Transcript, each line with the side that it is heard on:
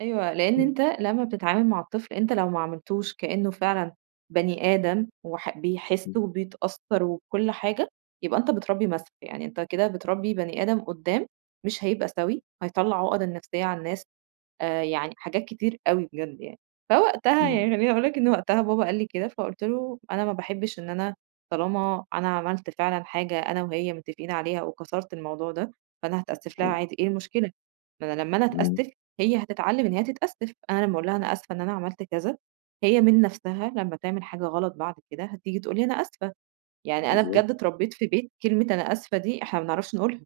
right: أيوه. لإن أنت
left: [unintelligible]
right: لمّا بتتعامل مع الطفل أنت لو ما عاملتوش كإنّه فعلًا بني آدم وح بيحِس
left: إمم.
right: وبيتأثّر وكل حاجة، يبقى أنت بتربّي مَسْخ، يعني أنت كده بتربّي بني آدم قُدّام، مش هيبقى سَوِي، هيطلّع عُقَده النفسيّة على الناس، آآ يعني حاجات كتير أوي بجد يعني. فوقتها يعني
left: إمم.
right: خلّيني أقول لك إن وقتها بابا قال لي كده فقُلت له: "أنا ما باحبش إن أنا، طالما أنا عملت فعلًا حاجة أنا وهي متّفقين عليها وكسرت الموضوع ده، فأنا هتأسِّف لها
left: أيوه.
right: عادي إيه المشكلة؟ ما أنا لمّا أنا
left: إمم.
right: أتأسّف، هي هتتعلمّ إن هي تتأسّف، أنا لمّا أقول لها أنا أسفة إن أنا عملت كذا، هي من نفسها لمّا تعمل حاجة غلط بعد كده هتيجي تقول لي أنا آسفة." يعني أنا
left: بالضبط.
right: بجد اتربّيت في بيت كلمة أنا آسفة دي إحنا ما بنعرفش نقولها،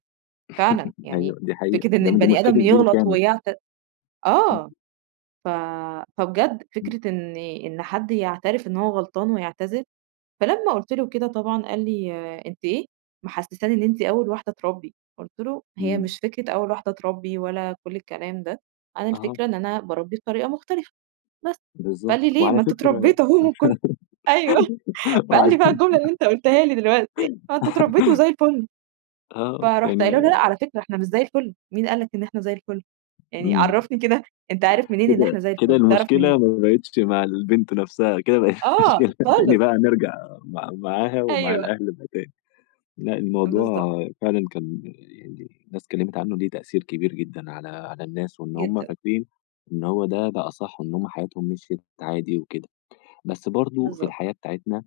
right: فعلًا يعني
left: أيوه، دي حقيقة.
right: فكرة إن
left: ده أنتم
right: البني آدم
left: مشكلة جيل
right: يغلط
left: كامل.
right: ويعت
left: إمم.
right: آه. ف فبجد
left: إمم.
right: فكرة إن إن حد يعترف إن هو غلطان ويعتذر، فلما قُلت له كده طبعًا قال لي أنتِ إيه، محسّساني إن أنتِ أول واحدة تربّي، قُلت له: "هي
left: إمم.
right: مش فكرة أول واحدة تربّي ولا كل الكلام ده، أنا
left: أها.
right: الفكرة إن أنا باربّي بطريقة مختلفة، بس." فقال
left: بالضبط.
right: لي: "ليه؟
left: وعلى
right: ما أنتم
left: فكرة
right: اتربّيتوا أهو وكنت" أيوه. فقال
left: وعلى
right: لي
left: ف
right: بقى الجملة اللي أنت قٌلتها لي دلوقتي، ما أنتم اتربّيتوا وزي الفل،
left: آه.
right: فرُحت
left: يعني ما
right: قايلة له: "لأ على فكرة إحنا مش زي الفًل، مين قال لك إن إحنا زي الفُل يعني
left: إمم.
right: عرّفني كده، أنت عارف منين إن
left: كده
right: إحنا زي
left: كده
right: الفُل تعرف
left: المشكلة
right: منين؟"
left: ما باقتش مع البنت نفسها، كده بقت
right: آه
left: [unintelligible] تاني
right: خالص.
left: بقى نرجع مع معاها ومع
right: أيوه.
left: الأهل [unintelligible] لأ
right: بالضبط.
left: الموضوع فعلًا كان يعني الناس اتكلّمت عنّه ليه تأثير كبير جدًا على على الناس وإن هم
right: جدًا.
left: فاكرين، إن هو ده ده أصَح إن هم حياتهم مِشْيت عادي وكده. بس برضه في
right: بالضبط.
left: الحياة بتاعتنا،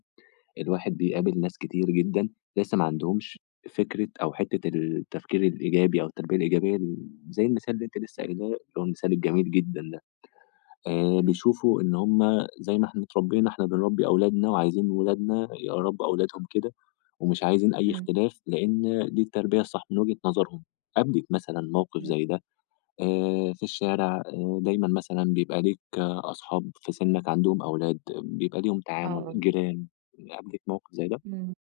left: الواحد
right: إمم.
left: بيقابل ناس كتير جدًا، لسّه ما عندهمش فكرة أو حتّة التفكير الإيجابي أو التربية الإيجابية م زي المثال اللي أنتِ لسّه
right: [unintelligible]
left: قايلاه، اللي هو المثال الجميل جدًا ده. آآ
right: إمم.
left: بيشوفوا إن هم زي ما إحنا اتربّينا إحنا بنربّي أولادنا وعايزين ولادنا يربّوا أولادهم كده، ومش عايزين أي
right: إمم.
left: اختلاف لإن دي التربية الصح من وجهة نظرهم. قابلِك مثلًا موقف
right: إمم.
left: زي ده؟ آآ في الشارع دايمًا مثلًا بيبقى ليك أصحاب في سِنّك عندهم أولاد بيبقى ليهم تعامل،
right: آه.
left: جيران، قابلِك موقف زي ده؟
right: إمم.